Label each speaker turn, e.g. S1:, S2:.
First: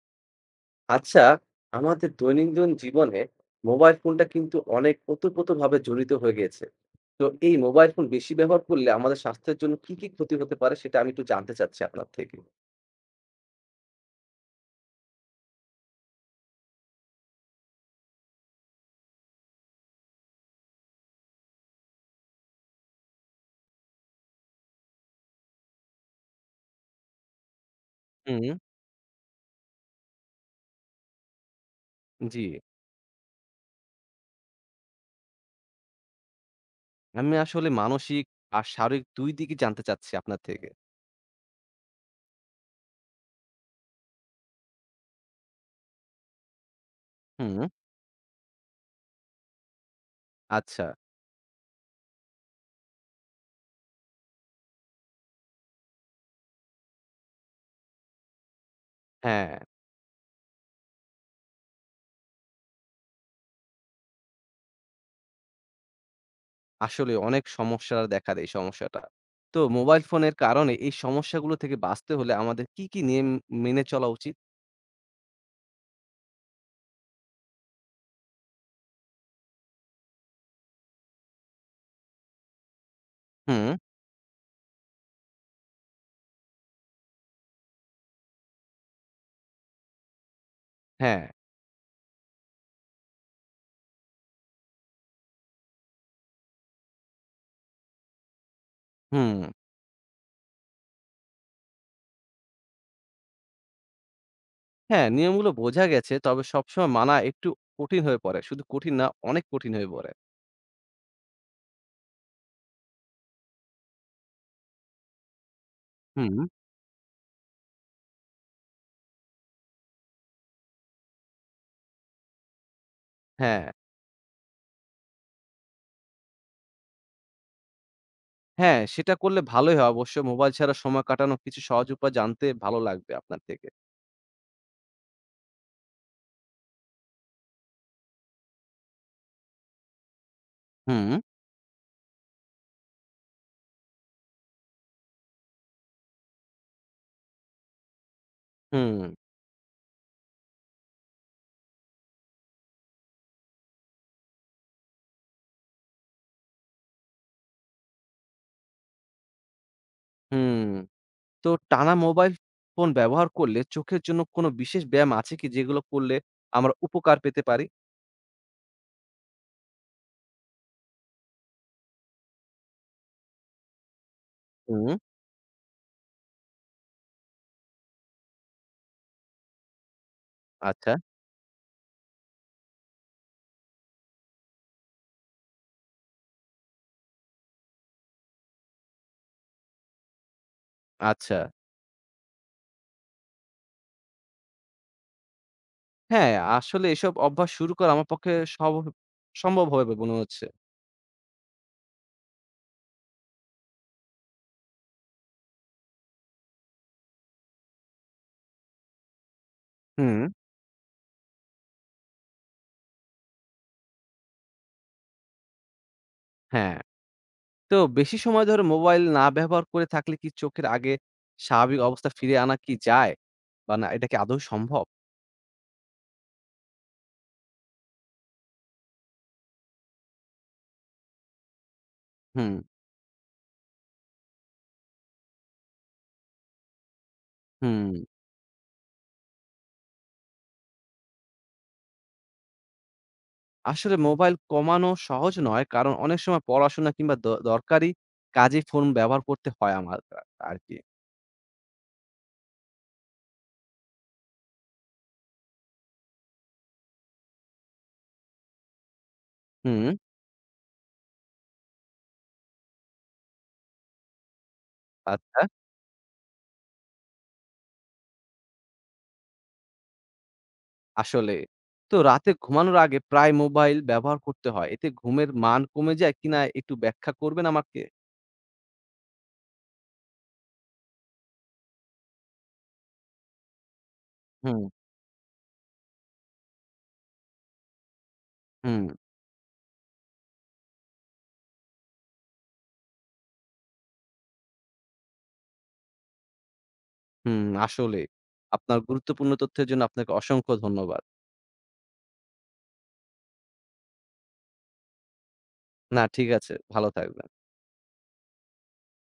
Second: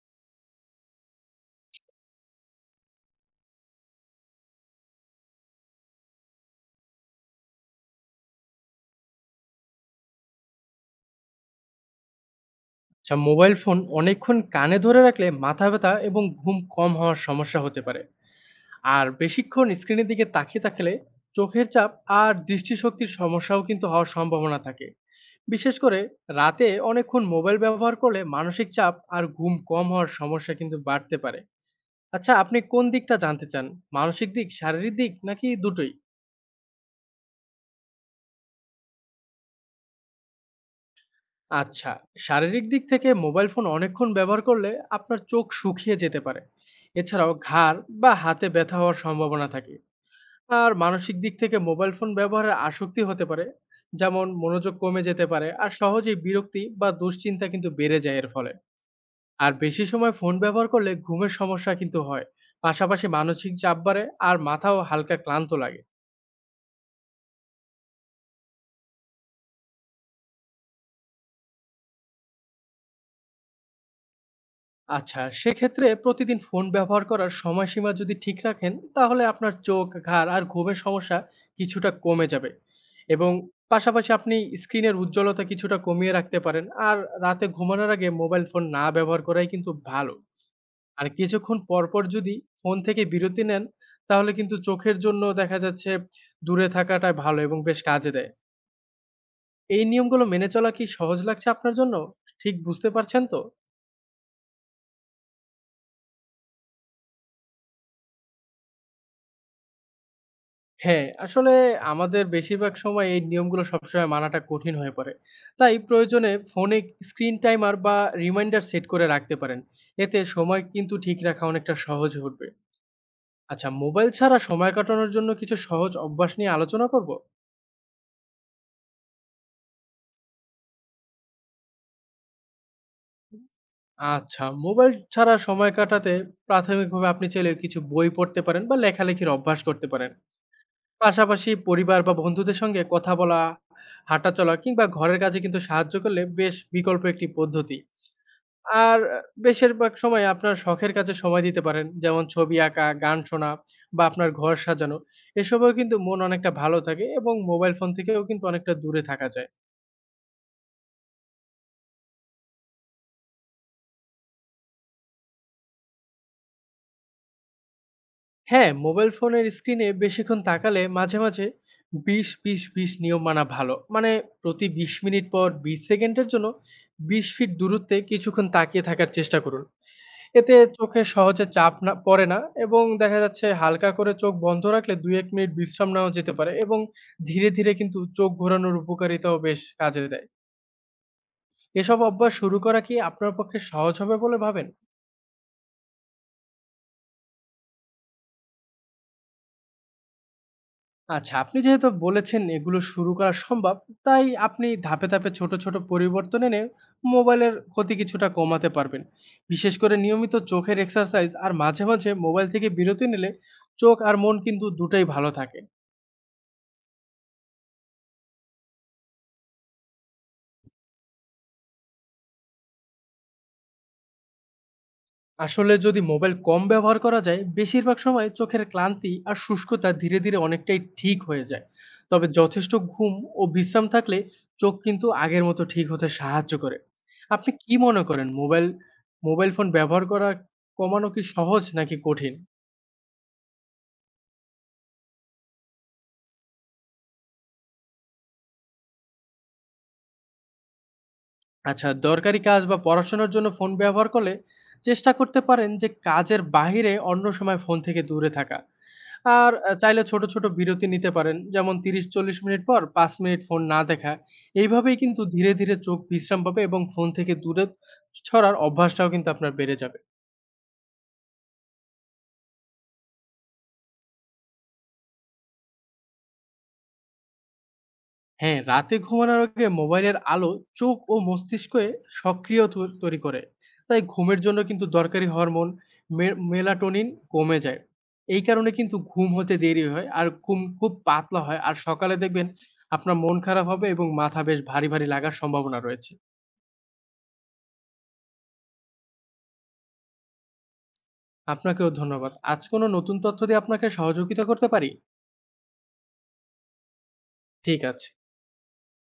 S1: আচ্ছা, আমাদের দৈনন্দিন জীবনে মোবাইল ফোনটা কিন্তু অনেক ওতপ্রোতভাবে জড়িত হয়ে গিয়েছে। তো এই মোবাইল ফোন বেশি ব্যবহার করলে আমাদের স্বাস্থ্যের জন্য কি ক্ষতি হতে পারে সেটা আমি একটু জানতে চাচ্ছি আপনার থেকে।
S2: আচ্ছা মোবাইল ফোন অনেকক্ষণ কানে ধরে রাখলে মাথা ব্যথা এবং ঘুম কম হওয়ার সমস্যা হতে পারে। আর বেশিক্ষণ স্ক্রিনের দিকে তাকিয়ে থাকলে চোখের চাপ আর দৃষ্টিশক্তির সমস্যাও কিন্তু হওয়ার সম্ভাবনা থাকে। বিশেষ করে রাতে অনেকক্ষণ মোবাইল ব্যবহার করলে
S1: হুম,
S2: মানসিক চাপ আর ঘুম কম হওয়ার সমস্যা কিন্তু বাড়তে পারে। আচ্ছা,
S1: জি।
S2: আপনি কোন দিকটা জানতে চান? মানসিক দিক, শারীরিক দিক, নাকি দুটোই?
S1: আমি আসলে মানসিক আর শারীরিক ২ দিকই জানতে চাচ্ছি আপনার থেকে।
S2: আচ্ছা, শারীরিক দিক থেকে মোবাইল ফোন অনেকক্ষণ ব্যবহার করলে আপনার চোখ শুকিয়ে যেতে পারে। এছাড়াও
S1: হুম,
S2: ঘাড় বা হাতে ব্যথা হওয়ার সম্ভাবনা থাকে। আর
S1: আচ্ছা।
S2: মানসিক দিক থেকে মোবাইল ফোন ব্যবহারের আসক্তি হতে পারে। যেমন মনোযোগ কমে যেতে পারে আর সহজেই বিরক্তি বা দুশ্চিন্তা কিন্তু বেড়ে যায় এর ফলে।
S1: হ্যাঁ,
S2: আর বেশি সময় ফোন ব্যবহার করলে ঘুমের সমস্যা কিন্তু হয়, পাশাপাশি মানসিক চাপ বাড়ে আর মাথাও হালকা ক্লান্ত লাগে।
S1: আসলে অনেক সমস্যা দেখা দেয় এই সমস্যাটা। তো মোবাইল ফোনের কারণে এই সমস্যাগুলো থেকে বাঁচতে হলে আমাদের কি নিয়ম মেনে চলা উচিত?
S2: আচ্ছা, সেক্ষেত্রে প্রতিদিন ফোন ব্যবহার করার সময়সীমা যদি ঠিক রাখেন, তাহলে আপনার চোখ, ঘাড় আর ঘুমের সমস্যা কিছুটা কমে যাবে। এবং
S1: হুম,
S2: পাশাপাশি আপনি স্ক্রিনের উজ্জ্বলতা কিছুটা কমিয়ে রাখতে পারেন। আর রাতে ঘুমানোর আগে মোবাইল ফোন না ব্যবহার করাই কিন্তু ভালো। আর
S1: হ্যাঁ,
S2: কিছুক্ষণ পরপর যদি ফোন থেকে বিরতি নেন, তাহলে কিন্তু চোখের জন্য দেখা যাচ্ছে দূরে থাকাটা ভালো এবং বেশ কাজে দেয়।
S1: হুম।
S2: এই নিয়মগুলো মেনে চলা কি সহজ লাগছে আপনার জন্য? ঠিক বুঝতে পারছেন তো?
S1: হ্যাঁ, নিয়মগুলো বোঝা গেছে। তবে সবসময় মানা একটু কঠিন হয়ে পড়ে। শুধু কঠিন না, অনেক কঠিন হয়ে পড়ে।
S2: হ্যাঁ, আসলে আমাদের বেশিরভাগ সময় এই নিয়মগুলো সবসময় মানাটা কঠিন হয়ে পড়ে। তাই প্রয়োজনে
S1: হুম।
S2: ফোনে স্ক্রিন টাইমার বা রিমাইন্ডার সেট করে রাখতে পারেন। এতে সময় কিন্তু ঠিক রাখা অনেকটা সহজ হয়ে উঠবে।
S1: হ্যাঁ,
S2: আচ্ছা, মোবাইল ছাড়া সময় কাটানোর জন্য কিছু সহজ অভ্যাস নিয়ে আলোচনা করব?
S1: হ্যাঁ, সেটা করলে ভালোই হয় অবশ্য। মোবাইল ছাড়া সময় কাটানোর কিছু সহজ উপায় জানতে ভালো লাগবে আপনার থেকে।
S2: আচ্ছা, মোবাইল ছাড়া সময় কাটাতে প্রাথমিকভাবে আপনি চাইলে কিছু বই পড়তে পারেন বা লেখালেখির অভ্যাস করতে পারেন।
S1: হুম।
S2: পাশাপাশি পরিবার বা বন্ধুদের সঙ্গে কথা বলা, হাঁটাচলা কিংবা ঘরের কাজে কিন্তু সাহায্য করলে বেশ বিকল্প একটি পদ্ধতি।
S1: হুম,
S2: আর বেশিরভাগ সময় আপনার শখের কাজে সময় দিতে পারেন। যেমন ছবি আঁকা, গান শোনা বা আপনার ঘর সাজানো। এসবেও কিন্তু মন অনেকটা ভালো থাকে এবং মোবাইল ফোন থেকেও কিন্তু অনেকটা দূরে থাকা যায়।
S1: হুম। তো টানা মোবাইল ফোন ব্যবহার করলে চোখের জন্য কোনো বিশেষ ব্যায়াম আছে কি, যেগুলো করলে আমরা উপকার পেতে পারি?
S2: হ্যাঁ, মোবাইল ফোনের স্ক্রিনে বেশিক্ষণ তাকালে মাঝে, মাঝে ২০-২০-২০ নিয়ম মানা ভালো। মানে প্রতি
S1: হুম,
S2: ২০ মিনিট পর ২০ সেকেন্ডের জন্য ২০ ফিট দূরত্বে কিছুক্ষণ তাকিয়ে থাকার চেষ্টা করুন। এতে
S1: আচ্ছা।
S2: চোখে সহজে চাপ না পড়ে না। এবং দেখা যাচ্ছে হালকা করে চোখ বন্ধ রাখলে ২-১ মিনিট বিশ্রাম নেওয়া যেতে পারে এবং ধীরে, ধীরে কিন্তু চোখ ঘোরানোর উপকারিতাও বেশ কাজে দেয়।
S1: আচ্ছা।
S2: এসব অভ্যাস শুরু করা কি আপনার পক্ষে সহজ হবে বলে ভাবেন?
S1: হ্যাঁ, আসলে এসব অভ্যাস শুরু করা আমার পক্ষে সব সম্ভব হবে বলে মনে হচ্ছে।
S2: আচ্ছা, আপনি যেহেতু বলেছেন এগুলো শুরু করা সম্ভব, তাই আপনি ধাপে, ধাপে ছোট, ছোট পরিবর্তন এনে মোবাইলের ক্ষতি কিছুটা কমাতে পারবেন। বিশেষ করে
S1: হুম।
S2: নিয়মিত চোখের এক্সারসাইজ আর মাঝে, মাঝে মোবাইল থেকে বিরতি নিলে চোখ আর মন কিন্তু দুটোই ভালো থাকে।
S1: হ্যাঁ। তো বেশি সময় ধরে মোবাইল না ব্যবহার করে থাকলে কি চোখের আগে স্বাভাবিক অবস্থা ফিরে আনা কি যায়? বা না এটা কি আদৌ সম্ভব?
S2: আসলে যদি মোবাইল কম ব্যবহার করা যায়, বেশিরভাগ সময় চোখের ক্লান্তি আর শুষ্কতা ধীরে ধীরে অনেকটাই ঠিক হয়ে যায়। তবে
S1: হুম,
S2: যথেষ্ট ঘুম ও বিশ্রাম থাকলে চোখ কিন্তু আগের মতো ঠিক হতে সাহায্য করে। আপনি কি
S1: হুম।
S2: মনে করেন মোবাইল মোবাইল ফোন ব্যবহার করা কমানো কি সহজ নাকি কঠিন?
S1: আসলে মোবাইল কমানো সহজ নয়। কারণ অনেক সময় পড়াশোনা কিংবা দরকারি কাজে ফোন ব্যবহার করতে হয় আমার আরকি।
S2: আচ্ছা, দরকারি কাজ বা পড়াশোনার জন্য ফোন ব্যবহার করলে চেষ্টা করতে পারেন যে কাজের বাইরে অন্য সময় ফোন থেকে দূরে থাকা। আর
S1: হুম,
S2: চাইলে ছোট, ছোট বিরতি নিতে পারেন। যেমন ৩০-৪০ মিনিট পর ৫ মিনিট ফোন না দেখা। এইভাবেই কিন্তু
S1: আচ্ছা,
S2: ধীরে, ধীরে চোখ বিশ্রাম পাবে এবং ফোন থেকে দূরে ছড়ার অভ্যাসটাও কিন্তু আপনার বেড়ে যাবে।
S1: আসলে। তো রাতে ঘুমানোর আগে প্রায় মোবাইল ব্যবহার করতে হয়। এতে ঘুমের মান কমে যায় কিনা একটু ব্যাখ্যা করবেন আমাকে?
S2: হ্যাঁ, রাতে ঘুমানোর আগে মোবাইলের আলো চোখ ও মস্তিষ্কে সক্রিয় তৈরি করে। তাই ঘুমের জন্য
S1: হুম,
S2: কিন্তু দরকারি হরমোন মে মেলাটোনিন কমে যায়। এই কারণে
S1: হুম,
S2: কিন্তু ঘুম হতে দেরি হয় আর ঘুম খুব পাতলা হয়। আর সকালে দেখবেন আপনার মন খারাপ হবে এবং মাথা বেশ ভারী, ভারী লাগার সম্ভাবনা রয়েছে।
S1: হুম, আসলে। আপনার গুরুত্বপূর্ণ তথ্যের জন্য আপনাকে অসংখ্য ধন্যবাদ।
S2: আপনাকেও ধন্যবাদ। আজ কোনো নতুন তথ্য দিয়ে আপনাকে সহযোগিতা করতে পারি?
S1: না ঠিক আছে। ভালো থাকবেন।
S2: ঠিক আছে।